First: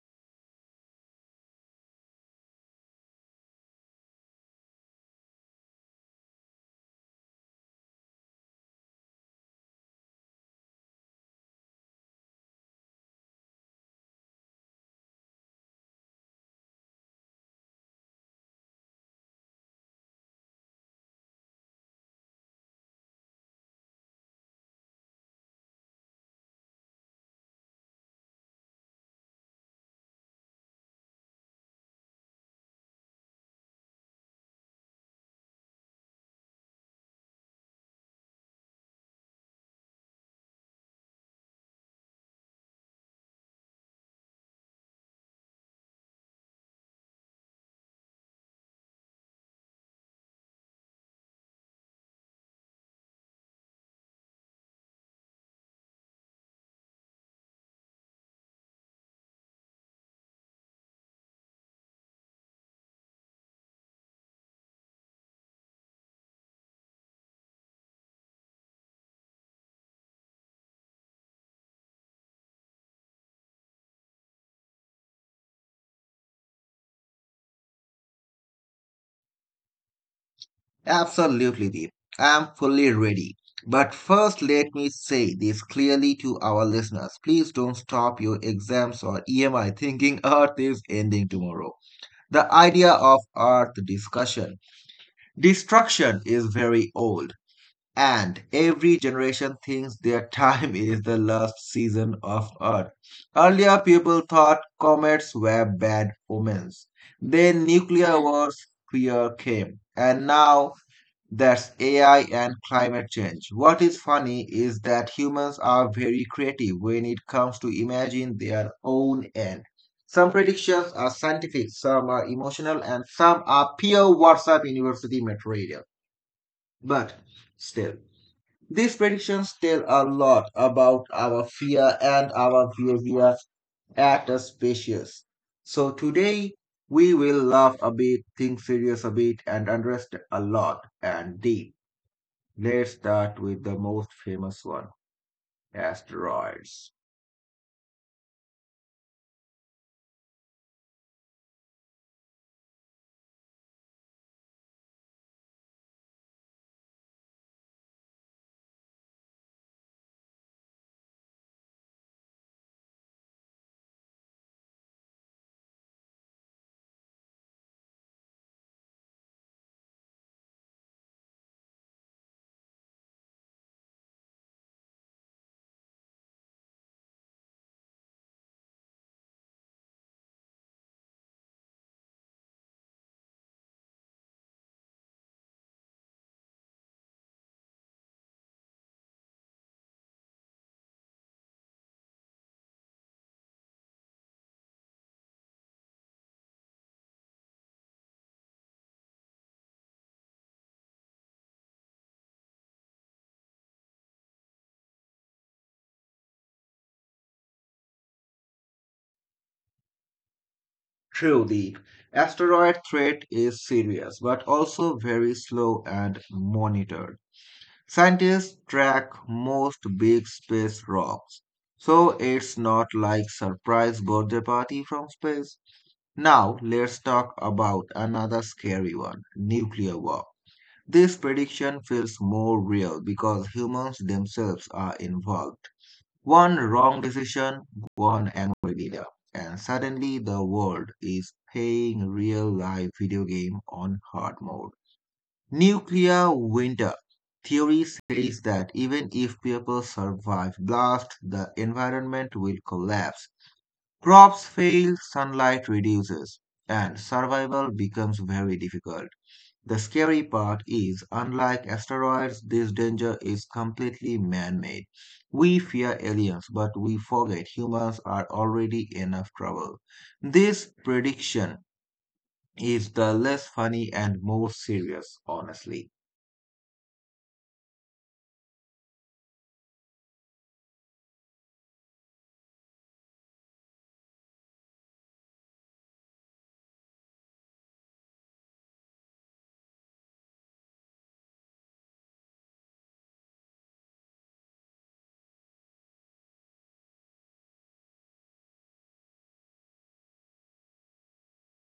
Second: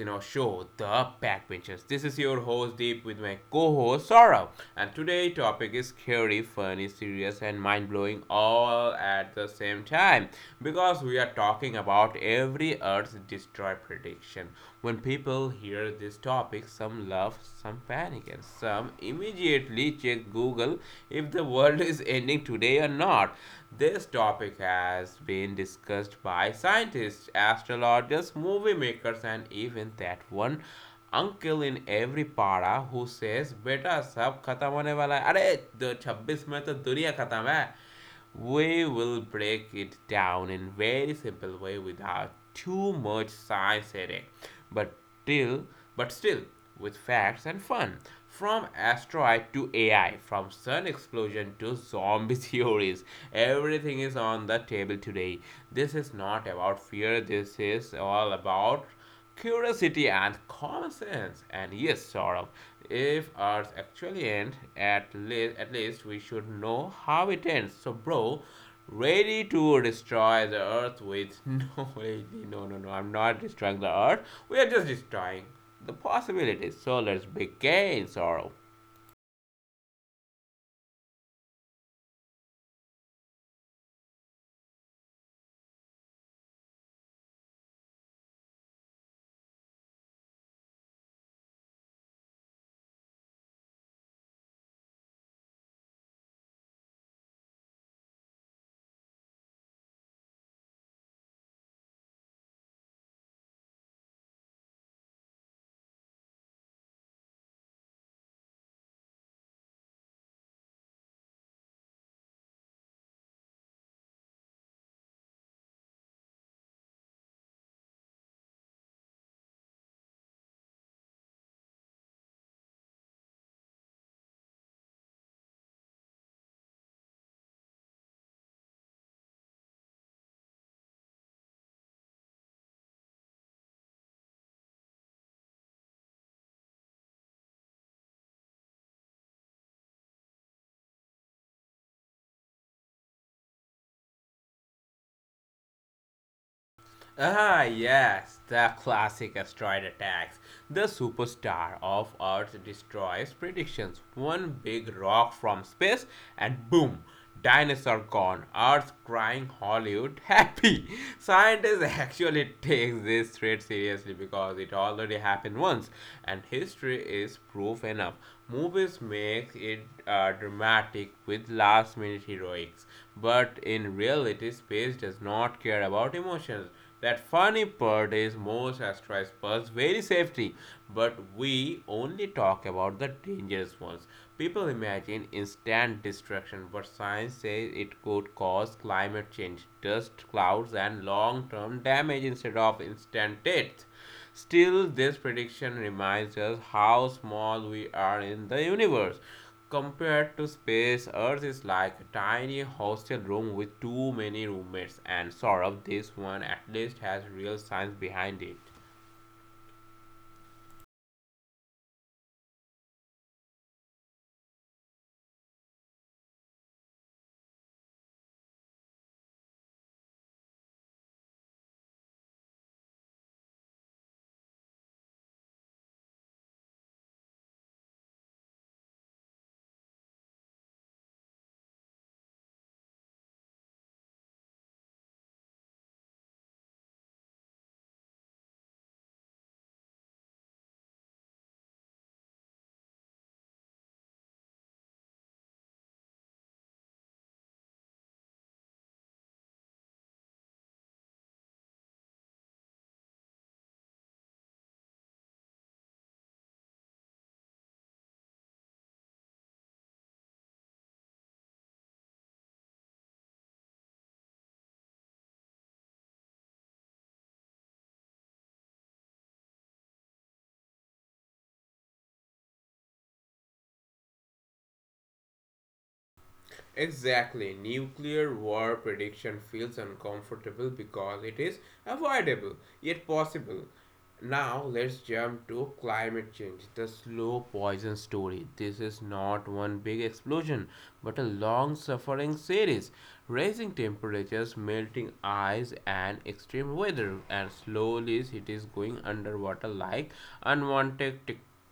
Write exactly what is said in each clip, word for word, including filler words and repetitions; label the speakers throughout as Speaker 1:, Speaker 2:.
Speaker 1: in our show, The Backbenchers. This is your host Deep with my co-host Saurav, and today topic is scary, funny, serious, and mind-blowing all at the same time because we are talking about every Earth's destroy prediction. When people hear this topic, some laugh, some panic, and some immediately check Google if the world is ending today or not. This topic has been discussed by scientists, astrologers, movie makers, and even that one uncle in every para who says, "Beta, sab khatam hone wala hai. Arey, दो- छब्बीस में तो दुनिया खत्म है." We will break it down in very simple way without too much science headache, but still, but still with facts and fun. From asteroid to A I, from sun explosion to zombie theories, everything is on the table today. This is not about fear. This is all about curiosity and common sense. And yes, Saurabh, if ours actually end, at least at least we should know how it ends. So, bro, ready to destroy the earth with no, wait, no, no, no. I'm not destroying the earth. We are just destroying the possibilities. So let's begin, Saurabh.
Speaker 2: Absolutely, Deep. I'm fully ready. But first, let me say this clearly to our listeners. Please don't stop your exams or E M I thinking Earth is ending tomorrow. The idea of Earth discussion, destruction is very old, and every generation thinks their time is the last season of Earth. Earlier, people thought comets were bad omens. Then nuclear wars fear came, and now that's A I and climate change. What is funny is that humans are very creative when it comes to imagine their own end. Some predictions are scientific, some are emotional, and some are pure WhatsApp university material. But still, these predictions tell a lot about our fear and our behavior at a spacious. So today we will laugh a bit, think serious a bit, and understand a lot and deep. Let's start with the most famous one, asteroids.
Speaker 1: Ah, yes, the classic asteroid attacks. The superstar of Earth destroys predictions. One big rock from space, and boom, dinosaur gone. Earth crying, Hollywood happy. Scientists actually take this threat seriously because it already happened once, and history is proof enough. Movies make it uh, dramatic with last minute heroics, but in reality, space does not care about emotions. That funny part is most asteroids pose very safety, but we only talk about the dangerous ones. People imagine instant destruction, but science says it could cause climate change, dust clouds, and long-term damage instead of instant death. Still, this prediction reminds us how small we are in the universe. Compared to space, Earth is like a tiny hostel room with too many roommates, and sort of this one at least has real science behind it.
Speaker 2: True, the Asteroid threat is serious but also very slow and monitored. Scientists track most big space rocks, so it's not like surprise birthday party from space. Now, let's talk about another scary one, nuclear war. This prediction feels more real because humans themselves are involved. One wrong decision, one angry leader, and suddenly the world is playing real life video game on hard mode. Nuclear winter theory says that even if people survive blast, the environment will collapse. Crops fail, sunlight reduces, and survival becomes very difficult. The scary part is, unlike asteroids, this danger is completely man-made. We fear aliens, but we forget humans are already enough trouble. This prediction is the less funny and more serious, honestly.
Speaker 1: Exactly. Nuclear war prediction feels uncomfortable because it is avoidable, yet possible. Now, let's jump to climate change, the slow poison story. This is not one big explosion, but a long suffering series. Rising temperatures, melting ice, and extreme weather, and slowly it is going underwater like unwanted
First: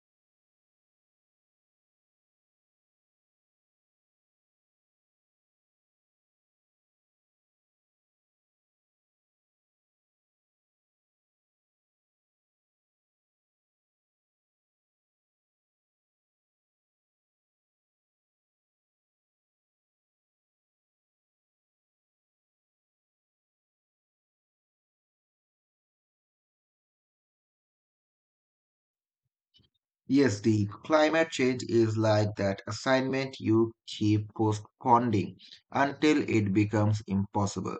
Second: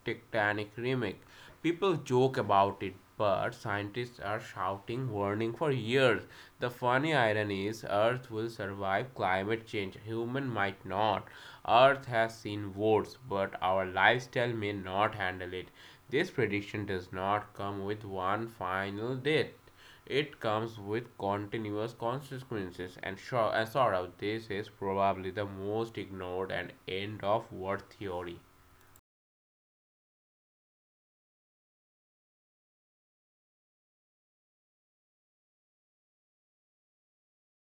Speaker 1: tectonic remake. People joke about it, but scientists are shouting warning for years. The funny irony is Earth will survive climate change. Human might not. Earth has seen worse, but our lifestyle may not handle it. This prediction does not come with one final date. It comes with continuous consequences, and sure, and sort of this is probably the most ignored and end of world theory.
Speaker 2: Yes, the climate change is like that assignment you keep postponing until it becomes impossible.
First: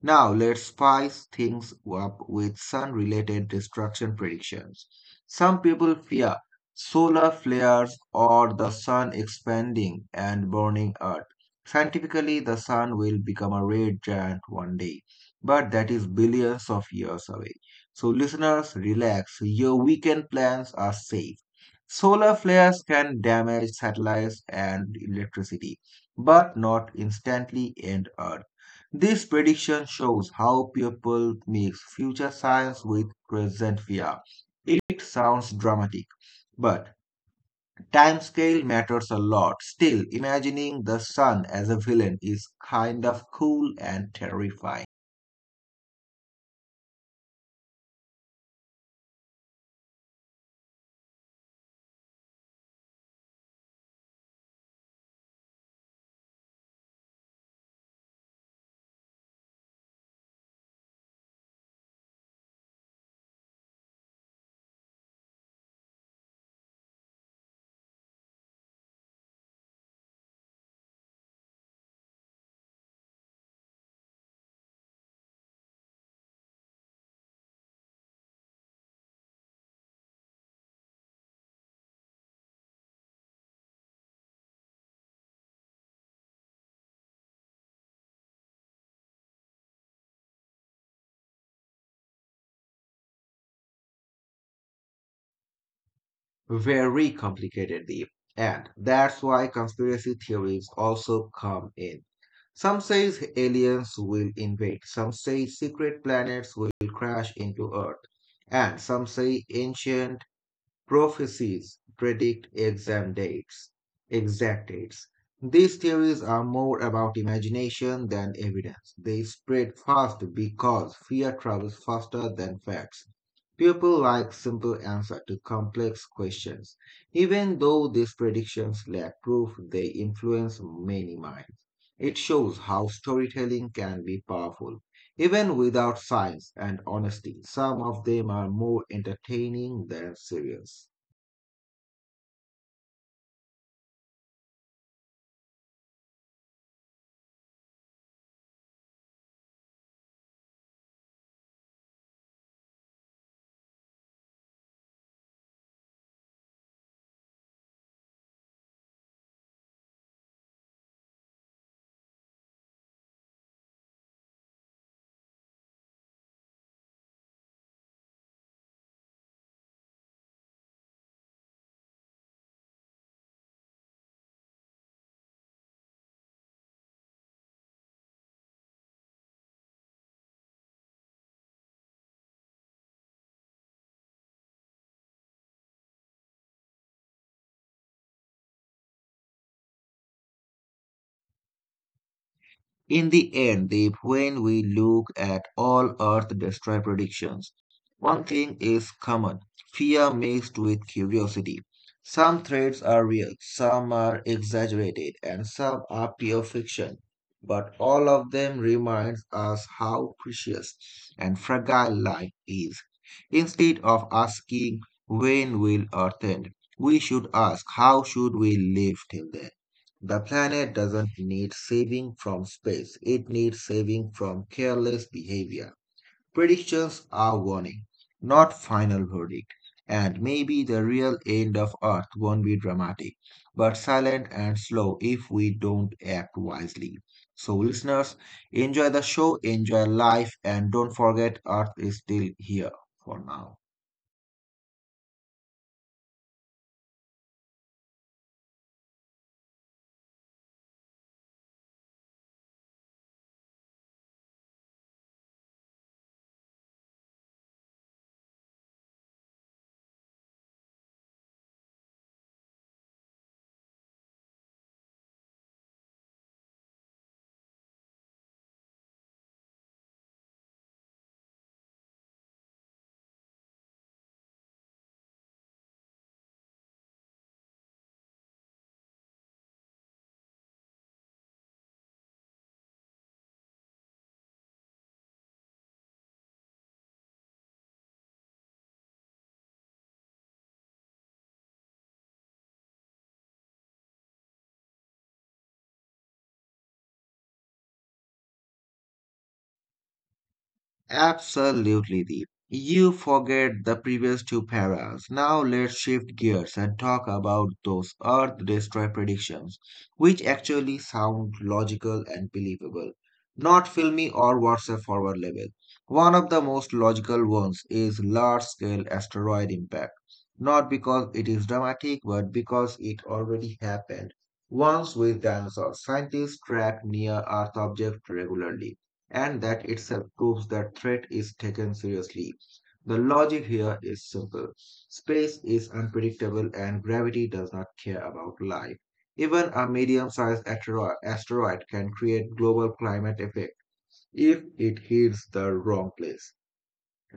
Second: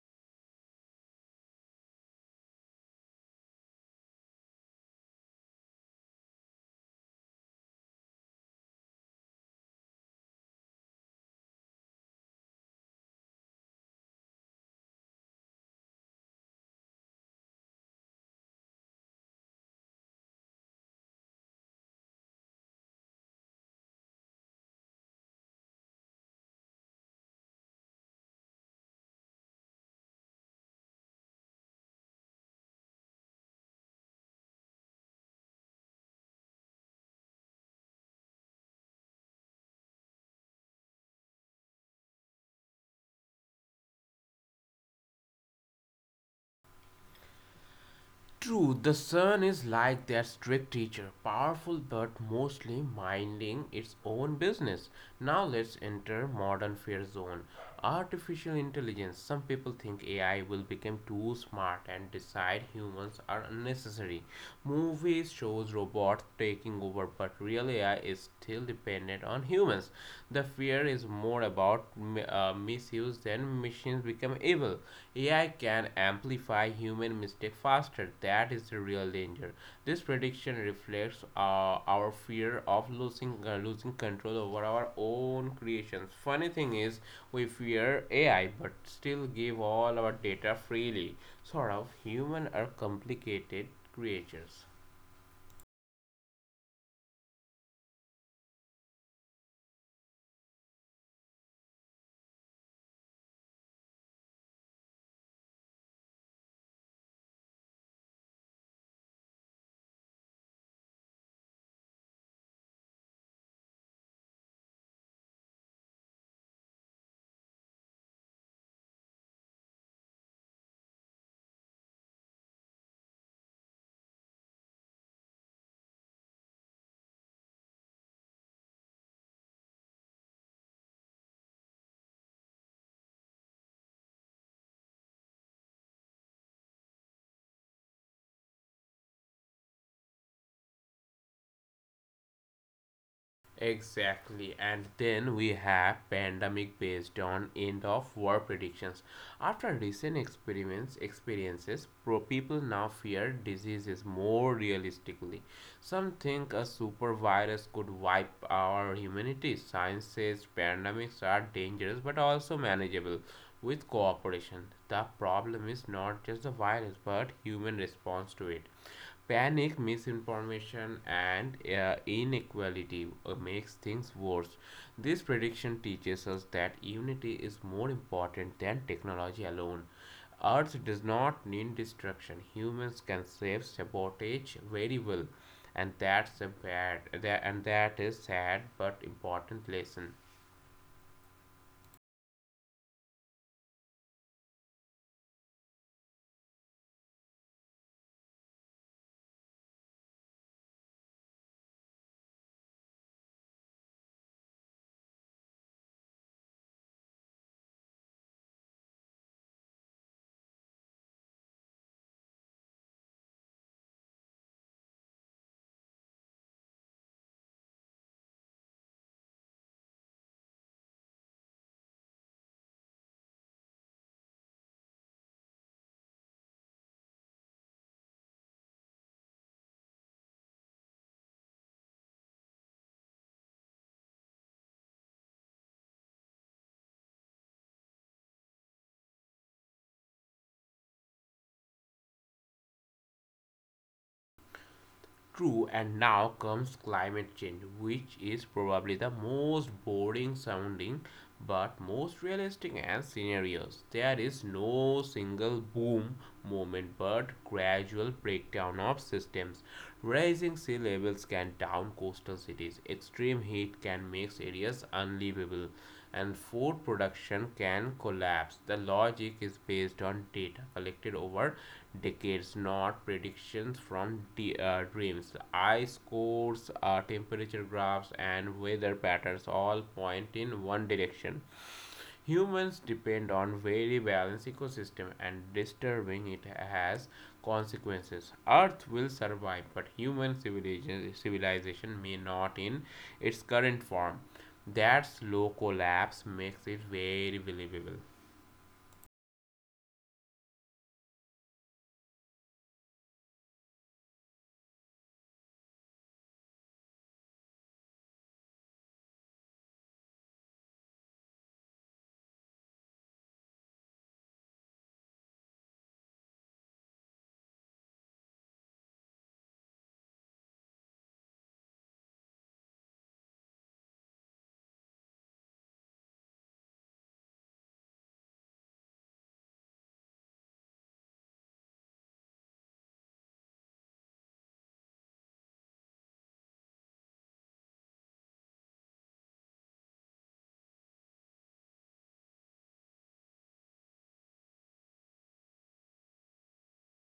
Speaker 2: Now, let's spice things up with sun related destruction predictions. Some people fear solar flares or the sun expanding and burning Earth. Scientifically, the sun will become a red giant one day, but that is billions of years away. So, listeners, relax. Your weekend plans are safe. Solar flares can damage satellites and electricity, but not instantly end Earth. This prediction shows how people mix future science with present fear. It sounds dramatic, but timescale matters a lot. Still, imagining the sun as a villain is kind of cool and terrifying.
Speaker 1: True, the sun is like that strict teacher, powerful but mostly minding its own business. Now let's enter modern fear zone. Artificial intelligence. Some people think A I will become too smart and decide humans are unnecessary. Movies shows robots taking over, but real A I is still dependent on humans. The fear is more more about uh, misuse, then machines become evil. A I can amplify human mistake faster. That is the real danger. This prediction reflects uh, our fear of losing uh, losing control over our own creations. Funny thing is, we fear A I, but still give all our data freely. Sort of, human are complicated creatures.
Speaker 2: Very complicated, Deep. And that's why conspiracy theories also come in. Some say aliens will invade, some say secret planets will crash into Earth, and some say ancient Prophecies predict exam dates, exact dates. These theories are more about imagination than evidence. They spread fast because fear travels faster than facts. People like simple answers to complex questions. Even though these predictions lack proof, they influence many minds. It shows how storytelling can be powerful. Even without science and honesty, some of them are more entertaining than serious.
Speaker 1: Exactly. And then we have pandemic based on end of war predictions. After recent experiments experiences, pro people now fear diseases more realistically. Some think a super virus could wipe our humanity. Science says pandemics are dangerous but also manageable with cooperation. The problem is not just the virus but human response to it. Panic, misinformation, and uh, inequality uh, makes things worse. This prediction teaches us that unity is more important than technology alone. Earth does not need destruction. Humans can save sabotage very well, and that's a bad that, and that is sad but important lesson.
Speaker 2: In the end, Deep, when we look at all Earth destroy predictions, one thing is common, fear mixed with curiosity. Some threats are real, some are exaggerated, and some are pure fiction. But all of them remind us how precious and fragile life is. Instead of asking, when will Earth end? We should ask, how should we live till then? The planet doesn't need saving from space, it needs saving from careless behavior. Predictions are warning, not final verdict. And maybe the real end of Earth won't be dramatic, but silent and slow if we don't act wisely. So, listeners, enjoy the show, enjoy life, and don't forget Earth is still here for now.
Speaker 1: True, and now comes climate change, which is probably the most boring sounding but most realistic and scenarios. There is no single boom moment but gradual breakdown of systems. Rising sea levels can down coastal cities, extreme heat can make areas unlivable, and food production can collapse. The logic is based on data collected over decades, not predictions from d- uh, dreams. Ice cores, uh, temperature graphs, and weather patterns all point in one direction. Humans depend on very balanced ecosystem and disturbing it has consequences. Earth will survive, but human civilization, civilization may not in its current form. That slow collapse makes it very believable.
Speaker 2: Absolutely, Deep. You forget the previous two paras. Now let's shift gears and talk about those Earth Destroy predictions, which actually sound logical and believable, not filmy or WhatsApp forward level. One of the most logical ones is large scale asteroid impact, not because it is dramatic, but because it already happened once with dinosaurs. Scientists track near Earth objects regularly and that itself proves that threat is taken seriously. The logic here is simple. Space is unpredictable and gravity does not care about life. Even a medium-sized asteroid can create global climate effect if it hits the wrong place.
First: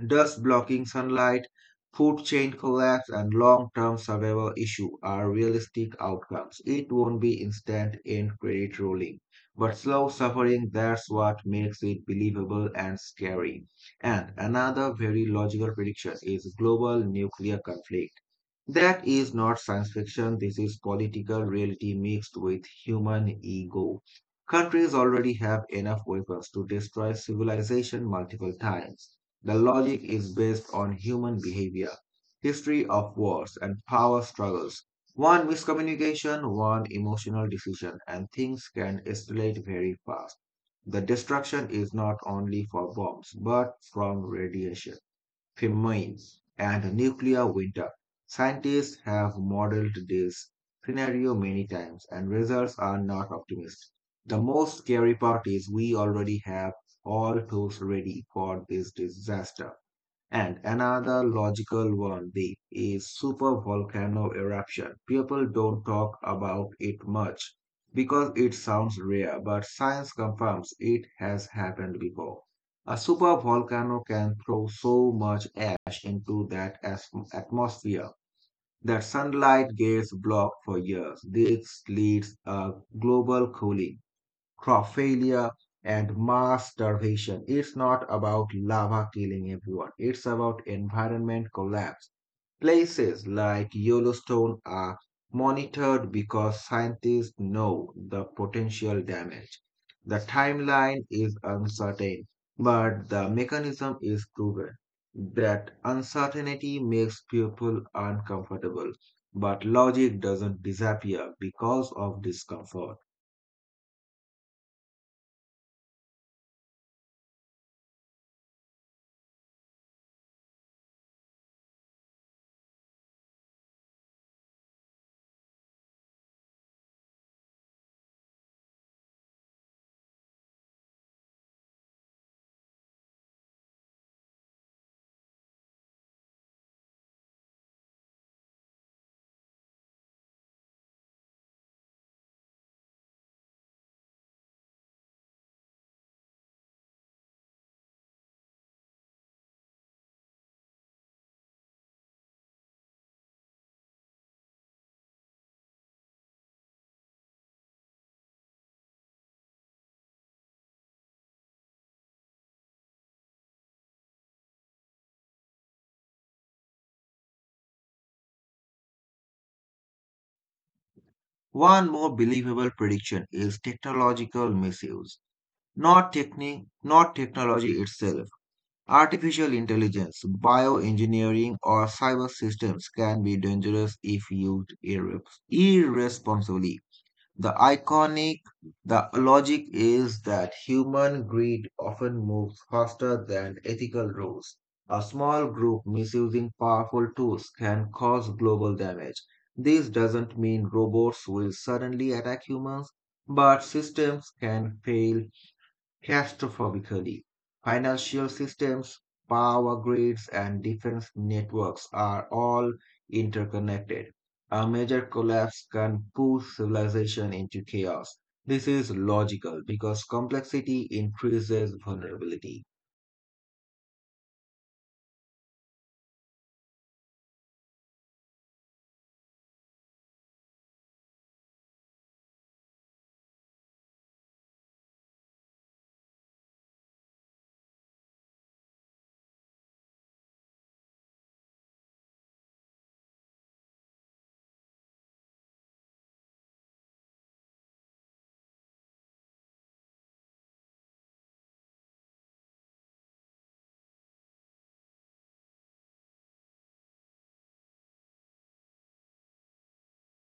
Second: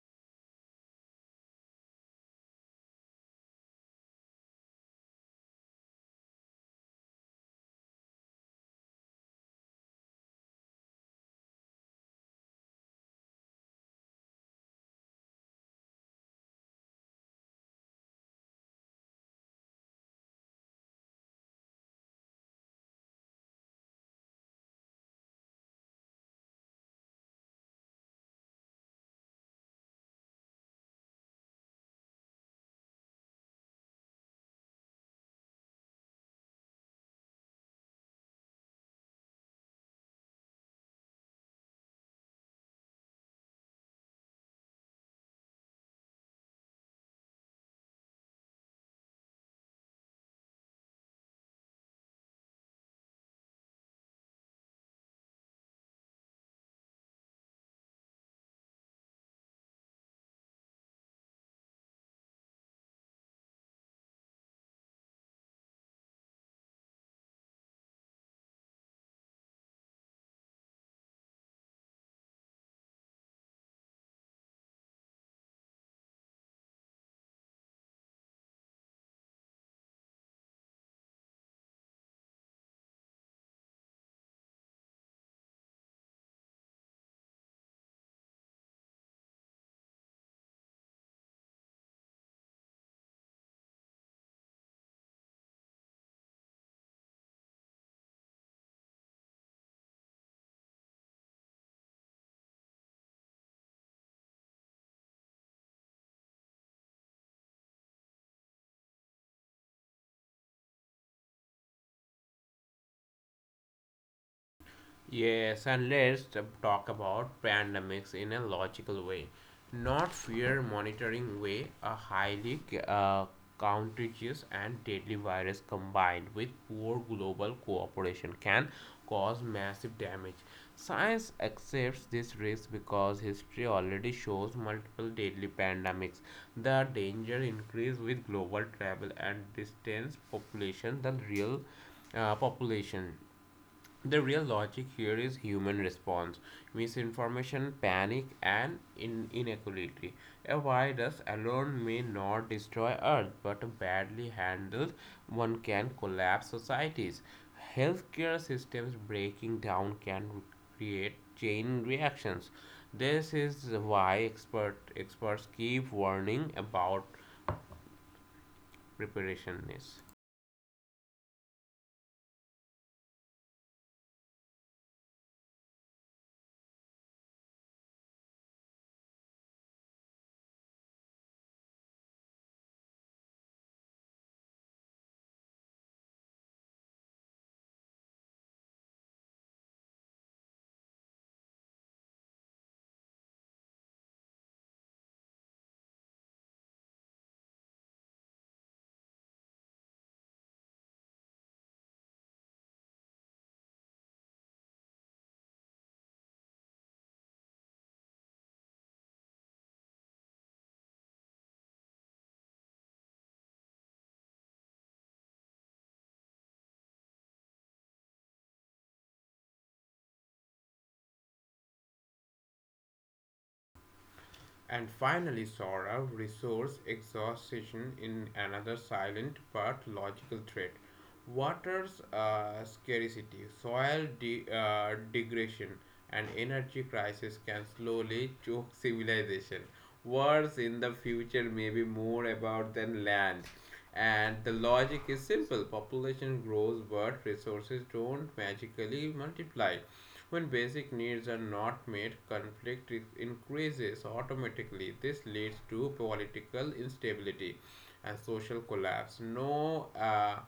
Speaker 2: Dust blocking sunlight, food chain collapse, and long term survival issue are realistic outcomes. It won't be instant end credit rolling, but slow suffering, that's what makes it believable and scary. And another very logical prediction is global nuclear conflict. That is not science fiction, this is political reality mixed with human ego. Countries already have enough weapons to destroy civilization multiple times. The logic is based on human behavior, history of wars, and power struggles. One miscommunication, one emotional decision, and things can escalate very fast. The destruction is not only for bombs, but from radiation, famines, and nuclear winter. Scientists have modeled this scenario many times, and results are not optimistic. The most scary part is we already have all tools ready for this disaster. And another logical one be is supervolcano eruption. People don't talk about it much because it sounds rare, but science confirms it has happened before. A supervolcano can throw so much ash into that atmosphere that sunlight gets blocked for years. This leads a global cooling, crop failure, and mass starvation. It's not about lava killing everyone, it's about environment collapse. Places like Yellowstone are monitored because scientists know the potential damage. The timeline is uncertain, but the mechanism is proven. That uncertainty makes people uncomfortable, but logic doesn't disappear because of discomfort.
Speaker 1: Yes, and let's t- talk about pandemics in a logical way, not fear monitoring way. A highly uh, contagious and deadly virus combined with poor global cooperation can cause massive damage. Science accepts this risk because history already shows multiple deadly pandemics. The danger increase with global travel and distance population than real uh, population. The real logic here is human response, misinformation, panic, and in- inequality. A virus alone may not destroy Earth, but badly handled, one can collapse societies. Healthcare systems breaking down can create chain reactions. This is why expert, experts keep warning about preparedness.
Speaker 2: One more believable prediction is technological misuse, not techni- not technology itself. Artificial intelligence, bioengineering, or cyber systems can be dangerous if used irre- irresponsibly. The iconic, the logic is that human greed often moves faster than ethical rules. A small group misusing powerful tools can cause global damage. This doesn't mean robots will suddenly attack humans, but systems can fail Catastrophically. Financial systems, power grids, and defense networks are all interconnected. A major collapse can push civilization into chaos. This is logical because complexity increases vulnerability.
Speaker 1: And finally, saw a resource exhaustion in another silent but logical threat. Water's uh, scarcity, soil de- uh, degradation, and energy crisis can slowly choke civilization. Wars in the future may be more about than land. And the logic is simple population grows, but resources don't magically multiply. When basic needs are not met, conflict is- increases automatically. This leads to political instability and social collapse. No uh,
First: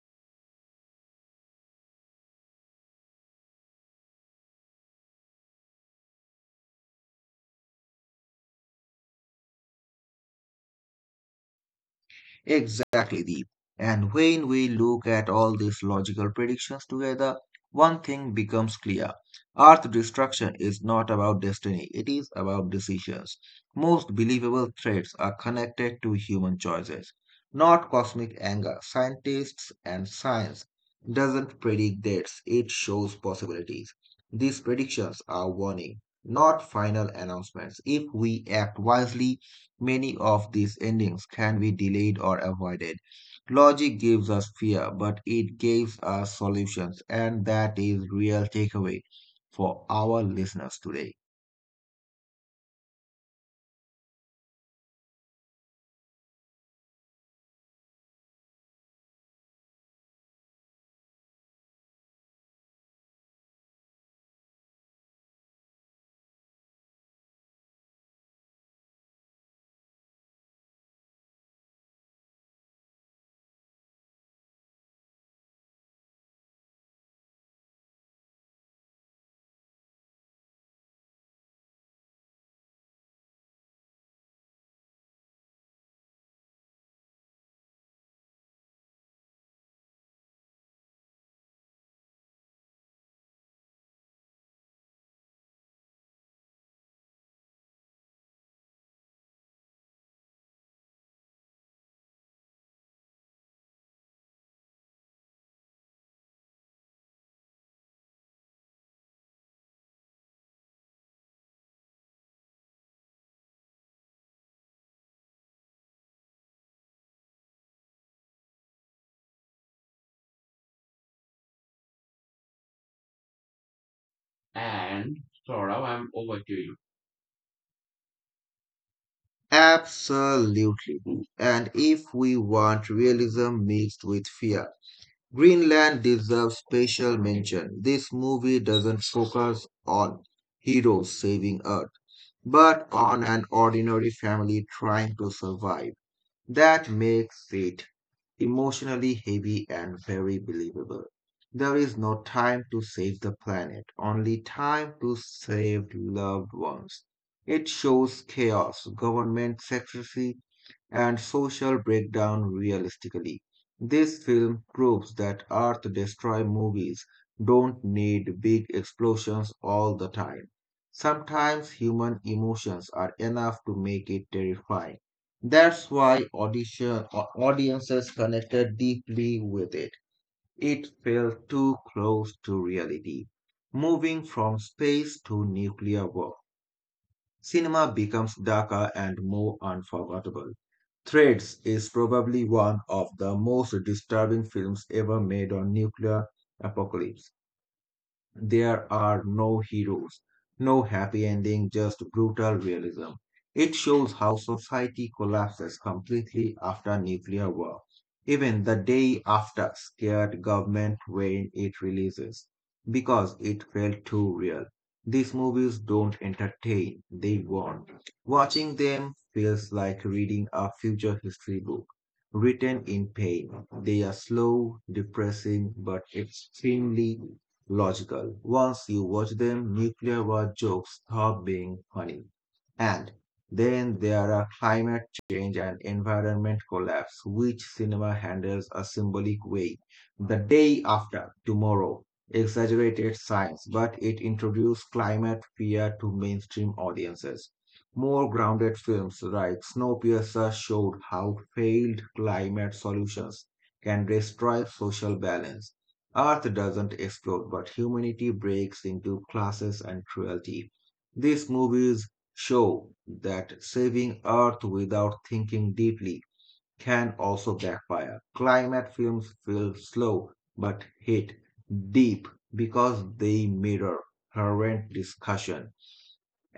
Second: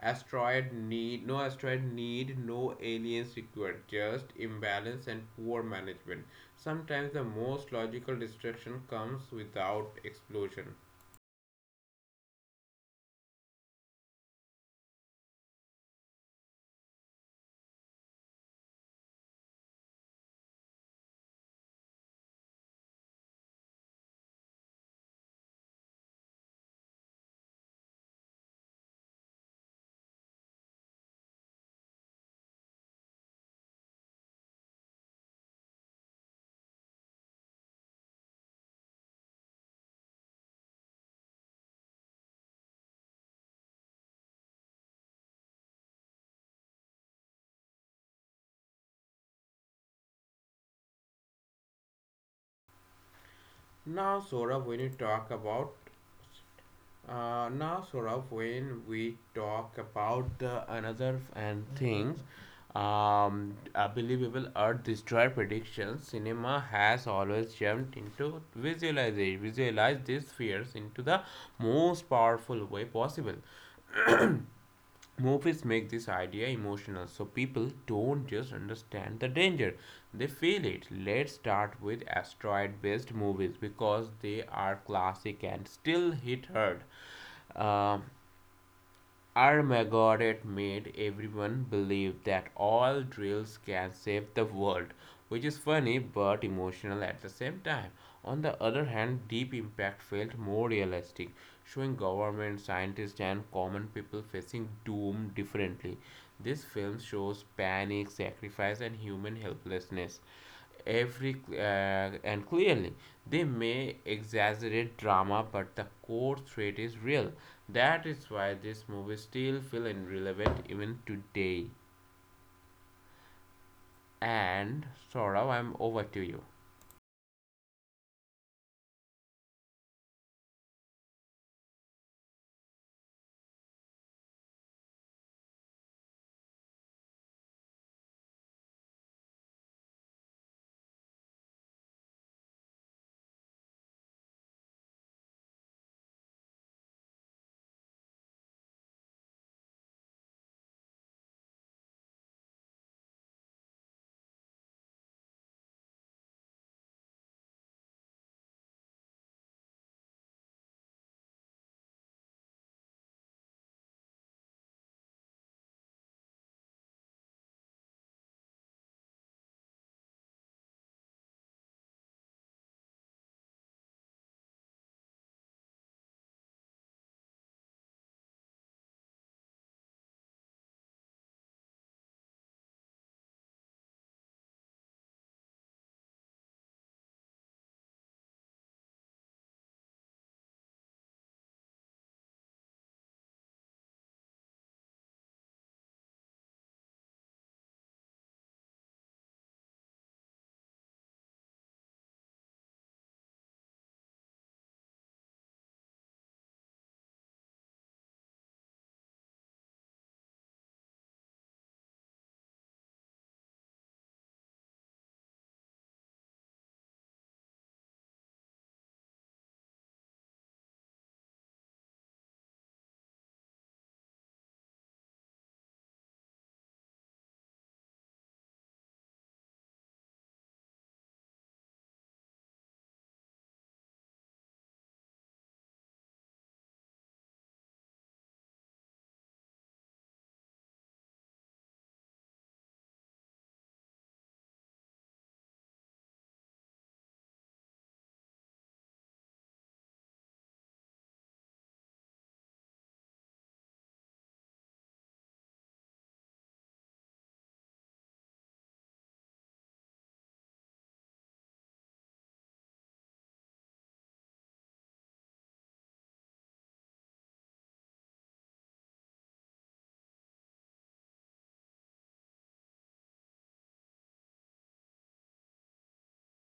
Speaker 1: asteroid need, no asteroid need, no aliens required. Just imbalance and poor management. Sometimes the most logical destruction comes without explosion.
Speaker 2: Exactly, Deep. And when we look at all these logical predictions together, one thing becomes clear. Earth destruction is not about destiny, it is about decisions. Most believable threats are connected to human choices, not cosmic anger. Scientists and science doesn't predict dates, it shows possibilities. These predictions are warning, not final announcements. If we act wisely, many of these endings can be delayed or avoided. Logic gives us fear, but it gives us solutions, and that is real takeaway for our listeners today.
Speaker 1: Now, Sora, when you talk about Uh, now, Saurabh, when we talk about the another f- and things, um, unbelievable Earth Destroyer predictions, cinema has always jumped into visualization, visualize these fears into the most powerful way possible. Movies make this idea emotional, so people don't just understand the danger; they feel it. Let's start with asteroid-based movies because they are classic and still hit hard. Um Armageddon made everyone believe that all drills can save the world, which is funny but emotional at the same time. On the other hand, Deep Impact felt more realistic, showing government, scientists, and common people facing doom differently. This film shows panic, sacrifice, and human helplessness, every uh, and clearly they may exaggerate drama but the core threat is real, that is why this movie still feels irrelevant even today. And
Speaker 2: And
Speaker 1: Saurav,
Speaker 2: Saurav,
Speaker 1: I'm
Speaker 2: I'm
Speaker 1: over to
Speaker 2: over to
Speaker 1: you.
Speaker 2: you. Absolutely. And if we want realism mixed with fear, Greenland deserves special mention. This movie doesn't focus on heroes saving Earth, but on an ordinary family trying to survive. That makes it emotionally heavy and very believable. There is no time to save the planet, only time to save loved ones. It shows chaos, government secrecy, and social breakdown realistically. This film proves that Earth Destroy movies don't need big explosions all the time. Sometimes human emotions are enough to make it terrifying. That's why audition, au- audiences connected deeply with it. It felt too close to reality. Moving from space to nuclear war, cinema becomes darker and more unforgettable. Threads is probably one of the most disturbing films ever made on nuclear apocalypse. There are no heroes, no happy ending, just brutal realism. It shows how society collapses completely after nuclear war. Even the day after, scared government when it releases, because it felt too real. These movies don't entertain, they warn. Watching them feels like reading a future history book written in pain. They are slow, depressing, but extremely logical. Once you watch them, nuclear war jokes stop being funny. And then there are climate change and environment collapse, which cinema handles a symbolic way. The day after tomorrow exaggerated science, but it introduced climate fear to mainstream audiences. More grounded films like Snowpiercer showed how failed climate solutions can destroy social balance. Earth doesn't explode, but humanity breaks into classes and cruelty. These movies show that saving Earth without thinking deeply can also backfire. Climate films feel slow but hit deep because they mirror current discussion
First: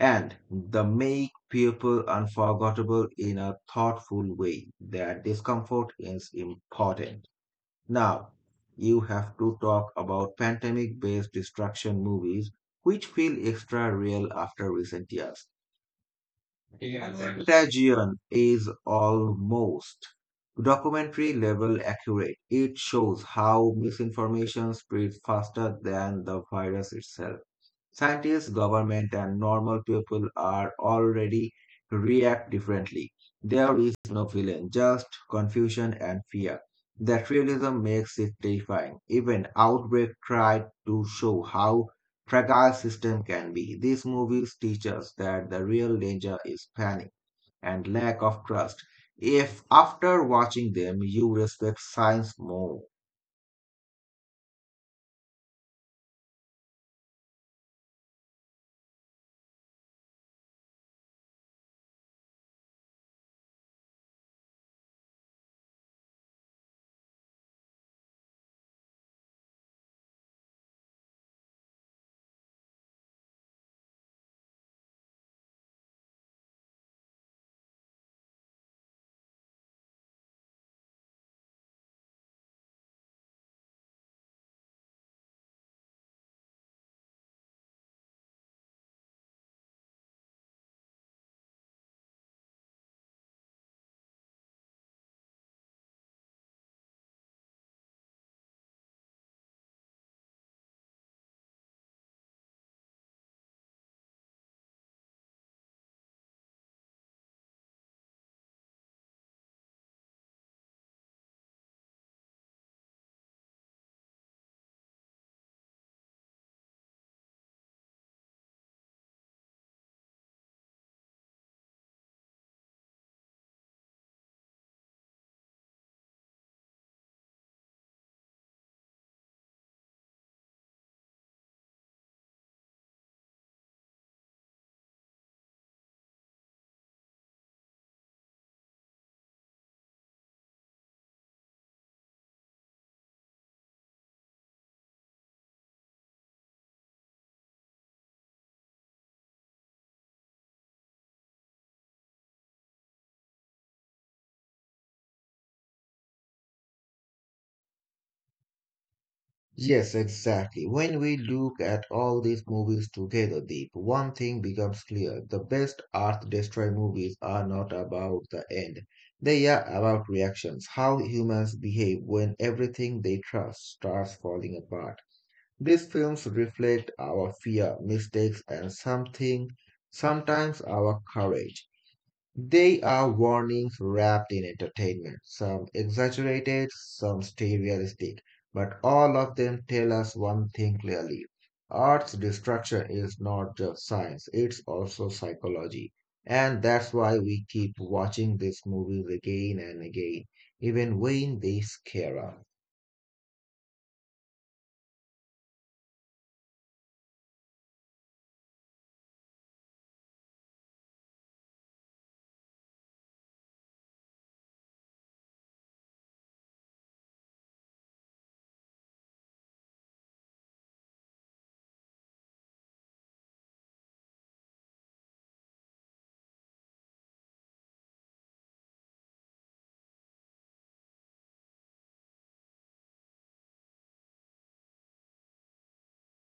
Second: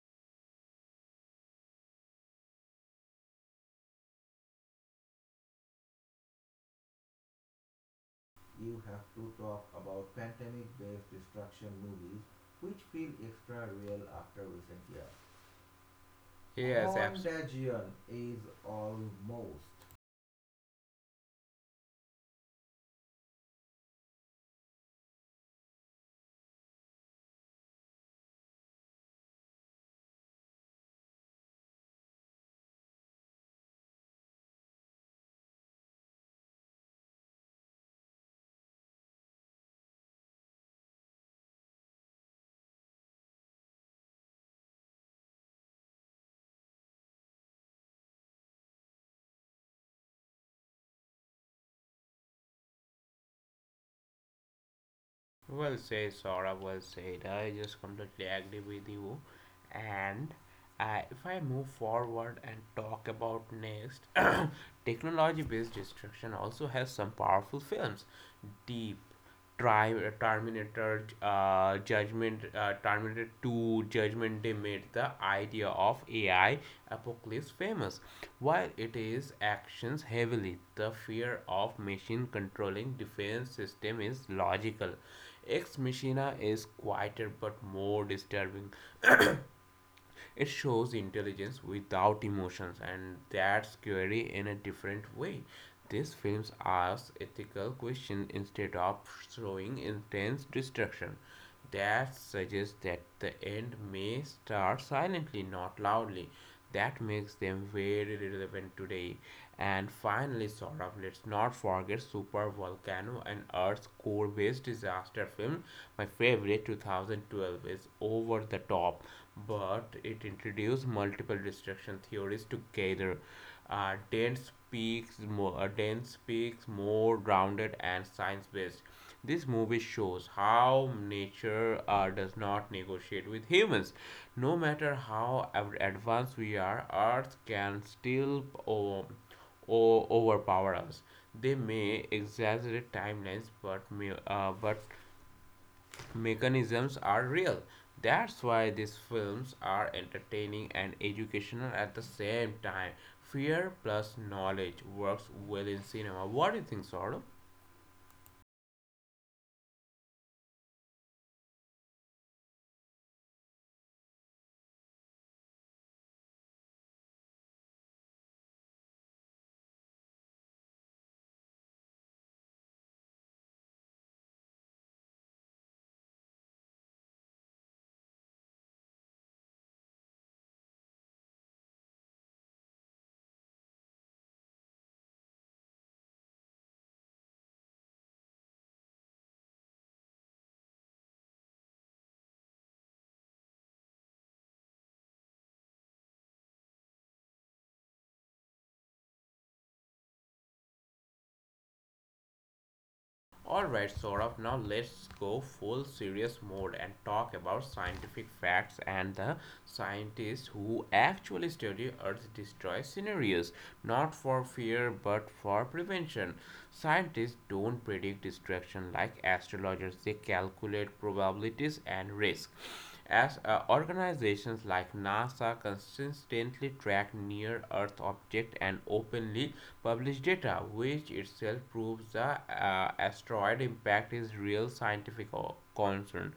Speaker 2: and they make people unforgettable in a thoughtful way. That discomfort is important. Now,
Speaker 1: You
Speaker 2: you
Speaker 1: have to
Speaker 2: have to
Speaker 1: talk
Speaker 2: talk
Speaker 1: about
Speaker 2: about
Speaker 1: pandemic
Speaker 2: pandemic
Speaker 1: based
Speaker 2: based
Speaker 1: destruction
Speaker 2: destruction
Speaker 1: movies
Speaker 2: movies,
Speaker 1: which
Speaker 2: which
Speaker 1: feel
Speaker 2: feel
Speaker 1: extra
Speaker 2: extra
Speaker 1: real
Speaker 2: real
Speaker 1: after
Speaker 2: after
Speaker 1: recent
Speaker 2: recent
Speaker 1: years.
Speaker 2: years.
Speaker 1: Yes, absolutely, Contagion
Speaker 2: Contagion
Speaker 1: is
Speaker 2: is
Speaker 1: almost.
Speaker 2: almost documentary level accurate. It shows how misinformation spreads faster than the virus itself. Scientists, government, and normal people are already react differently. There is no villain, just confusion and fear. That realism makes it terrifying. Even Outbreak tried to show how fragile system can be. These movies teach us that the real danger is panic and lack of trust. If after watching them you respect science more.
Speaker 1: Well said, Sora. Well said. I just completely agree with you. And uh, if I move forward and talk about next, Technology based destruction also has some powerful films. Deep, Tri- uh, Terminator, uh, Judgment, uh, Terminator two, Judgment Day made the idea of A I apocalypse famous. While it is actions heavily, the fear of machine controlling defense system is logical. Ex Machina is quieter but more disturbing. It shows intelligence without emotions, and that's scary in a different way. These films ask ethical questions instead of showing intense destruction. That suggests that the end may start silently, not loudly, that makes them very relevant today. And finally, Saurabh, let's not forget Super Volcano an Earth's Core Based Disaster film. My favorite two thousand twelve is over the top, but it introduced multiple destruction theories together. Uh, dense peaks, more, uh, dense peaks, more grounded and science based. This movie shows how nature uh, does not negotiate with humans. No matter how av- advanced we are, Earth can still o- o- overpower us. They may exaggerate timelines, but me- uh, but mechanisms are real. That's why these films are entertaining and educational at the same time. Fear plus knowledge works well in cinema. What do you think, Saurabh?
Speaker 2: Yes, exactly. When we look at all these movies together, Deep, one thing becomes clear. The best Earth Destroy movies are not about the end. They are about reactions, how humans behave when everything they trust starts falling apart. These films reflect our fear, mistakes, and something, sometimes our courage. They are warnings wrapped in entertainment, some exaggerated, some stay realistic, but all of them tell us one thing clearly. Art's destruction is not just science, it's also psychology. And that's why we keep watching these movies again and again, even when they scare us.
Speaker 1: Alright, Saurabh, now let's go full serious mode and talk about scientific facts and the scientists who actually study Earth destroy scenarios, not for fear but for prevention. Scientists don't predict destruction like astrologers, they calculate probabilities and risk. As uh, organizations like NASA consistently track near Earth objects and openly publish data, which itself proves the uh, asteroid impact is real scientific concern.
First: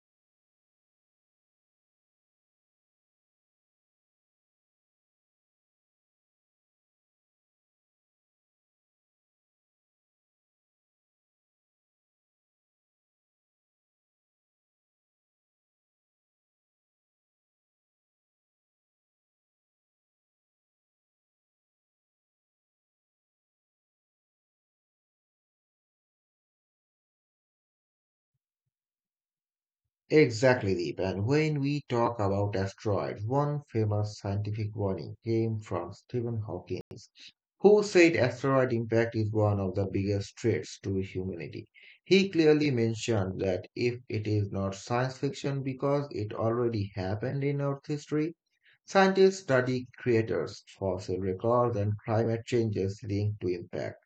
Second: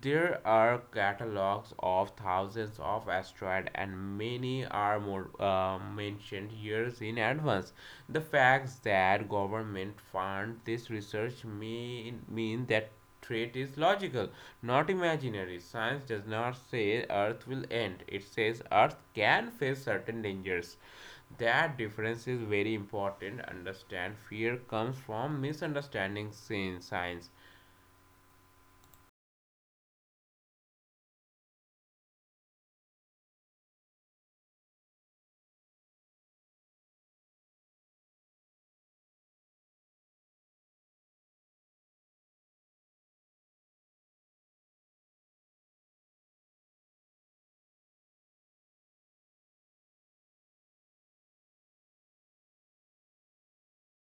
Speaker 1: There are catalogs of thousands of asteroids, and many are more, uh, mentioned years in advance. The fact that government fund this research may mean that threat is logical, not imaginary. Science does not say Earth will end; it says Earth can face certain dangers. That difference is very important. Understand fear comes from misunderstanding sin- science.
Speaker 2: Exactly, Deep. And when we talk about asteroids, one famous scientific warning came from Stephen Hawking, who said asteroid impact is one of the biggest threats to humanity. He clearly mentioned that if it is not science fiction because it already happened in Earth history, scientists study craters, fossil records, and climate changes linked to impact.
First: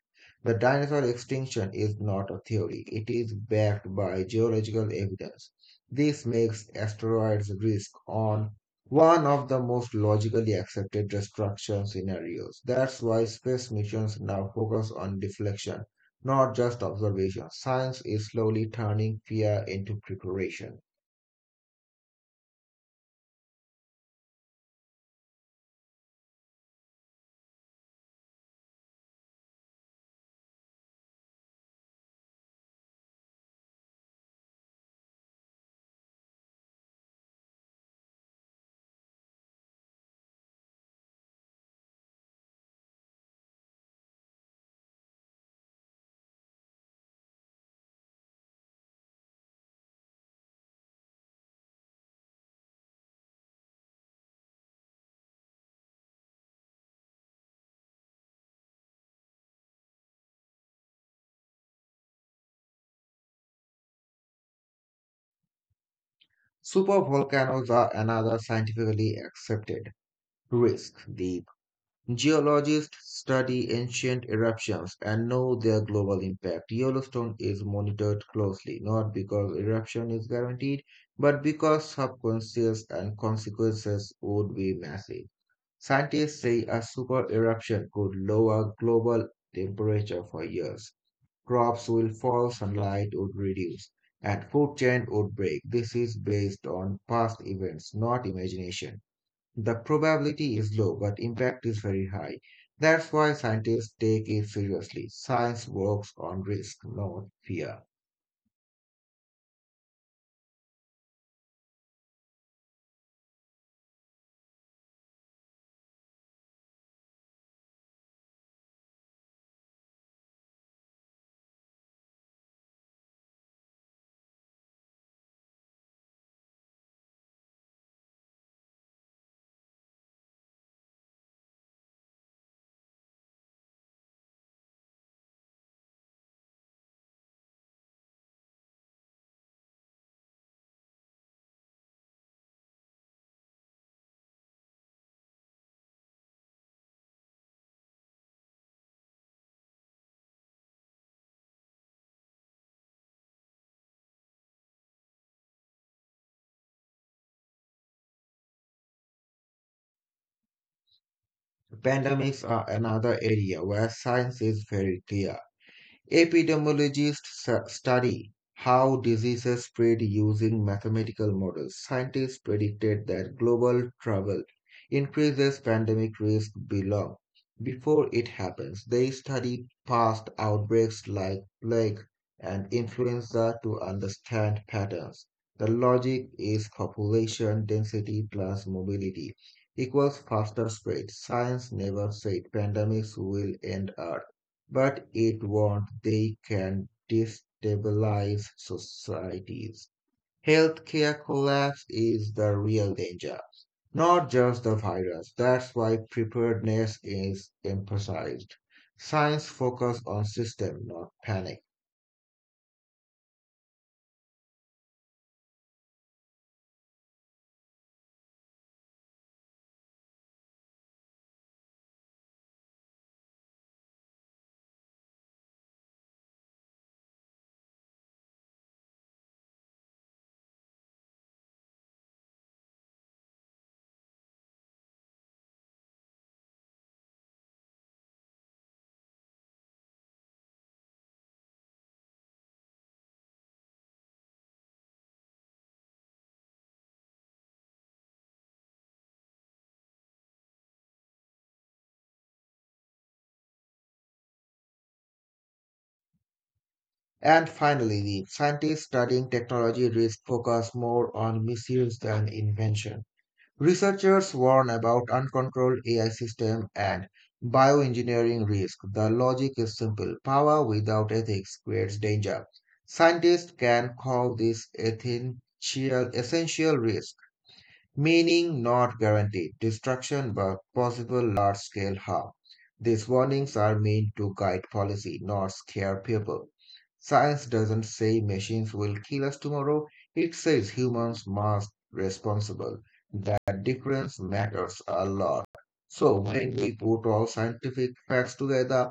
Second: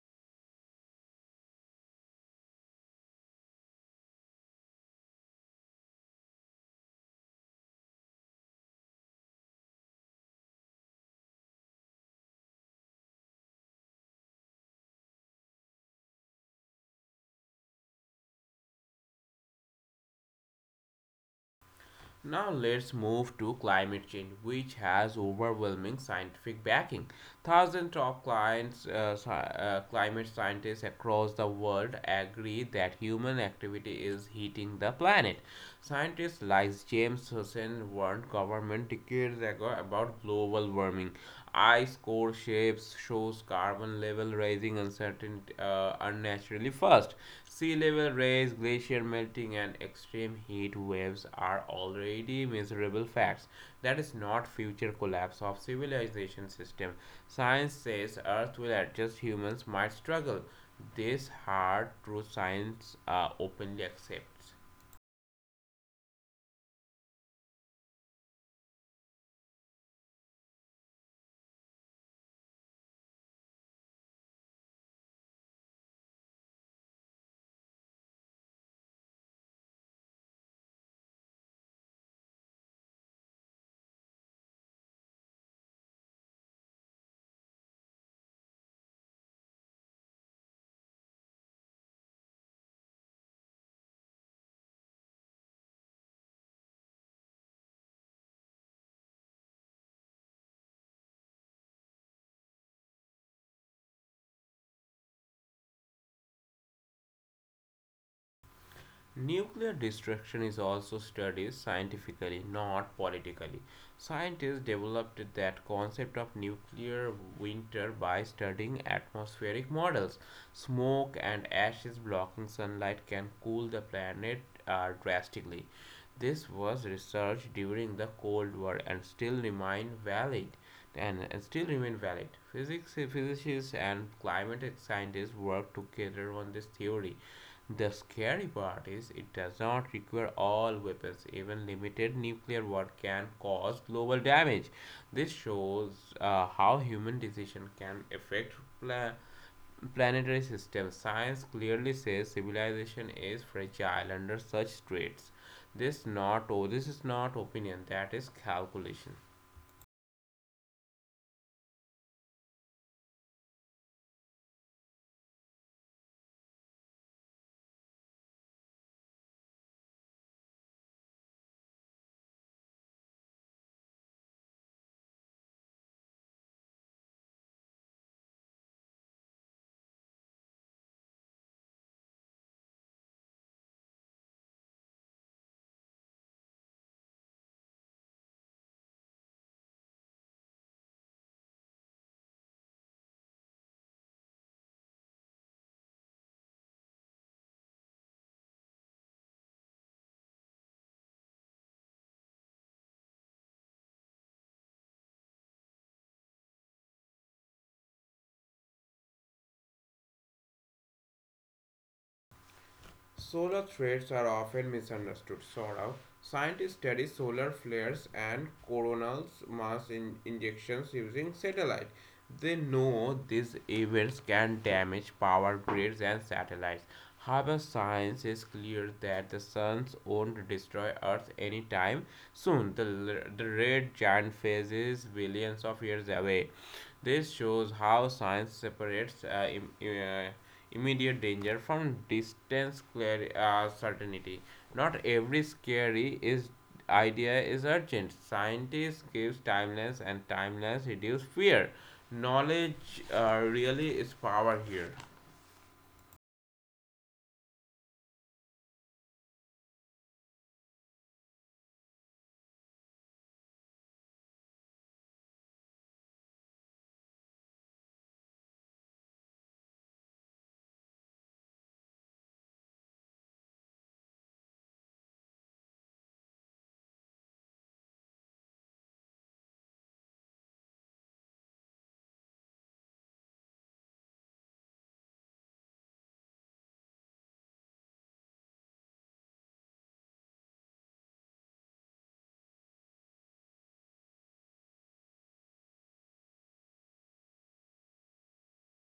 Speaker 2: The dinosaur extinction is not a theory, it is backed by geological evidence. This makes asteroids risk on one of the most logically accepted destruction scenarios. That's why space missions now focus on deflection, not just observation. Science is slowly turning fear into preparation.
Speaker 1: Now let's move to climate change, which has overwhelming scientific backing. Thousands of clients, uh, uh, climate scientists across the world agree that human activity is heating the planet. Scientists like James Hansen warned government decades ago about global warming, ice core shapes shows carbon level rising uncertainty uh, unnaturally fast. Sea level rise, glacier melting, and extreme heat waves are already miserable facts. That is not future collapse of civilization system. Science says Earth will adjust. Humans might struggle. This hard truth science uh, openly accepts.
Speaker 2: Supervolcanoes are another scientifically accepted risk. The Geologists study ancient eruptions and know their global impact. Yellowstone is monitored closely, not because eruption is guaranteed, but because subconscious and consequences would be massive. Scientists say a super eruption could lower global temperature for years. Crops will fall, sunlight would reduce, and food chain would break. This is based on past events, not imagination. The probability is low, but impact is very high. That's why scientists take it seriously. Science works on risk, not fear.
Speaker 1: Nuclear destruction is also studied scientifically, not politically. Scientists developed that concept of nuclear winter by studying atmospheric models. Smoke and ashes blocking sunlight can cool the planet uh, drastically. This was researched during the Cold War and still remain valid and uh, still remain valid. Physics, physicists and climate scientists work together on this theory. The scary part is it does not require all weapons. Even limited nuclear war can cause global damage. This shows uh, how human decision can affect pla- planetary systems. Science clearly says civilization is fragile under such threats. This not oh, this is not opinion. That is calculation.
Speaker 2: Pandemics are another area where science is very clear. Epidemiologists su- study how diseases spread using mathematical models. Scientists predicted that global travel increases pandemic risk Below, before it happens. They study past outbreaks like plague and influenza to understand patterns. The logic is population density plus mobility equals faster spread. Science never said pandemics will end early but it won't. They can destabilize societies. Healthcare collapse is the real danger, not just the virus. That's why preparedness is emphasized. Science focuses on system, not panic.
Speaker 1: Solar threats are often misunderstood, sort of. Scientists study solar flares and coronal mass in- injections using satellite. They know these events can damage power grids and satellites. However, science is clear that the sun won't destroy Earth anytime soon. The, the red giant phase is billions of years away. This shows how science separates uh, uh, immediate danger from distance clar- uh, certainty. Not every scary is idea is urgent. Scientists gives timeless, and timeless reduce fear. Knowledge uh, really is power here.
Speaker 2: And finally, the scientists studying technology risk focus more on misuse than invention. Researchers warn about uncontrolled A I system and bioengineering risk. The logic is simple. Power without ethics creates danger. Scientists can call this ethical essential risk, meaning not guaranteed destruction but possible large scale harm. These warnings are meant to guide policy, not scare people. Science doesn't say machines will kill us tomorrow, it says humans must be responsible. That difference matters a lot. So when we put all scientific facts together,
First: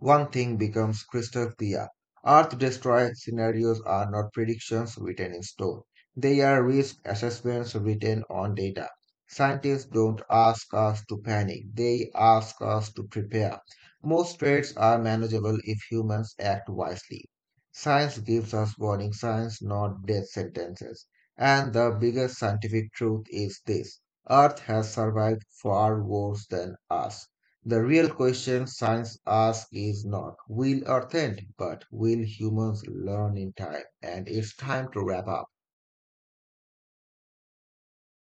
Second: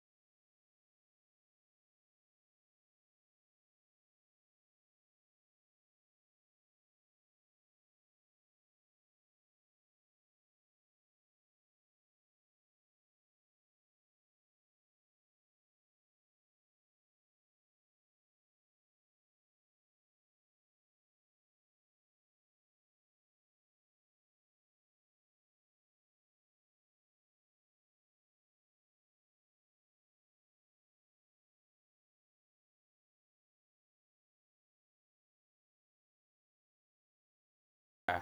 Speaker 2: one thing becomes crystal clear. Earth destroy scenarios are not predictions written in stone. They are risk assessments written on data. Scientists don't ask us to panic, they ask us to prepare. Most threats are manageable if humans act wisely. Science gives us warning signs, not death sentences. And the biggest scientific truth is this, Earth has survived far worse than us. The real question science asks is not will Earth end, but will humans learn in time? And it's time to wrap up.
Speaker 1: Yeah.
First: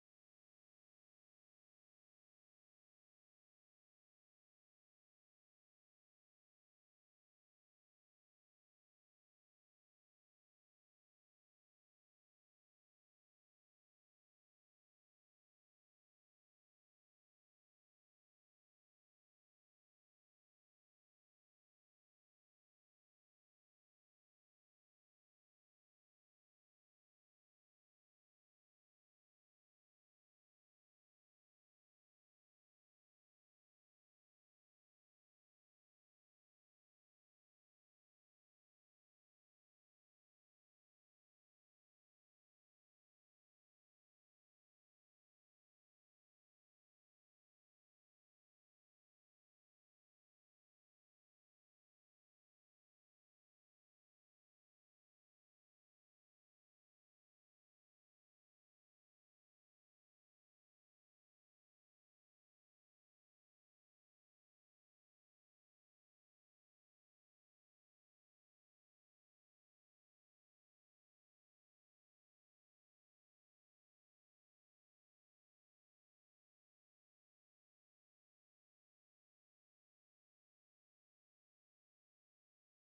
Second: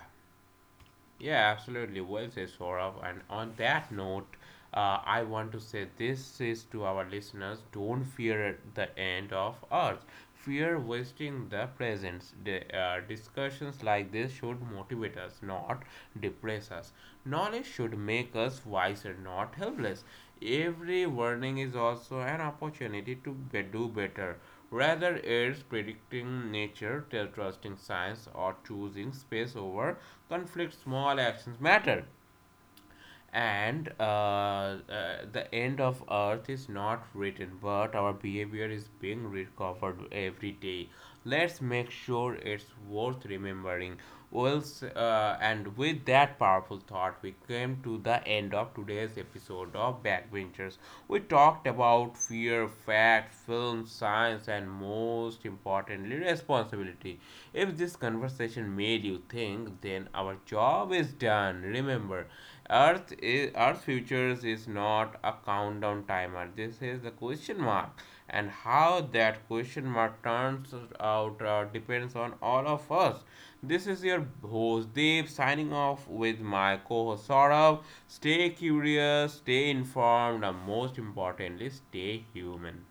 Speaker 1: Yeah, absolutely. Well said, Saurabh. And on that note, uh, I want to say this is to our listeners, don't fear the end of Earth. Fear wasting the present. The, uh, discussions like this should motivate us, not depress us. Knowledge should make us wiser, not helpless. Every warning is also an opportunity to be, do better. Rather, it's predicting nature, trusting science, or choosing space over conflict. Small actions matter, and uh, uh, the end of earth is not written but our behavior is being recovered every day. Let's make sure it's worth remembering. Well, uh, and with that powerful thought we came to the end of today's episode of Backbenchers. We talked about fear, fact, film, science, and most importantly responsibility. If this conversation made you think then our job is done. Remember, Earth is Earth futures is not a countdown timer. This is the question mark, and how that question mark turns out uh, depends on all of us. This is your host Deep signing off with my co-host Saurav. Stay curious, stay informed, and most importantly, stay human.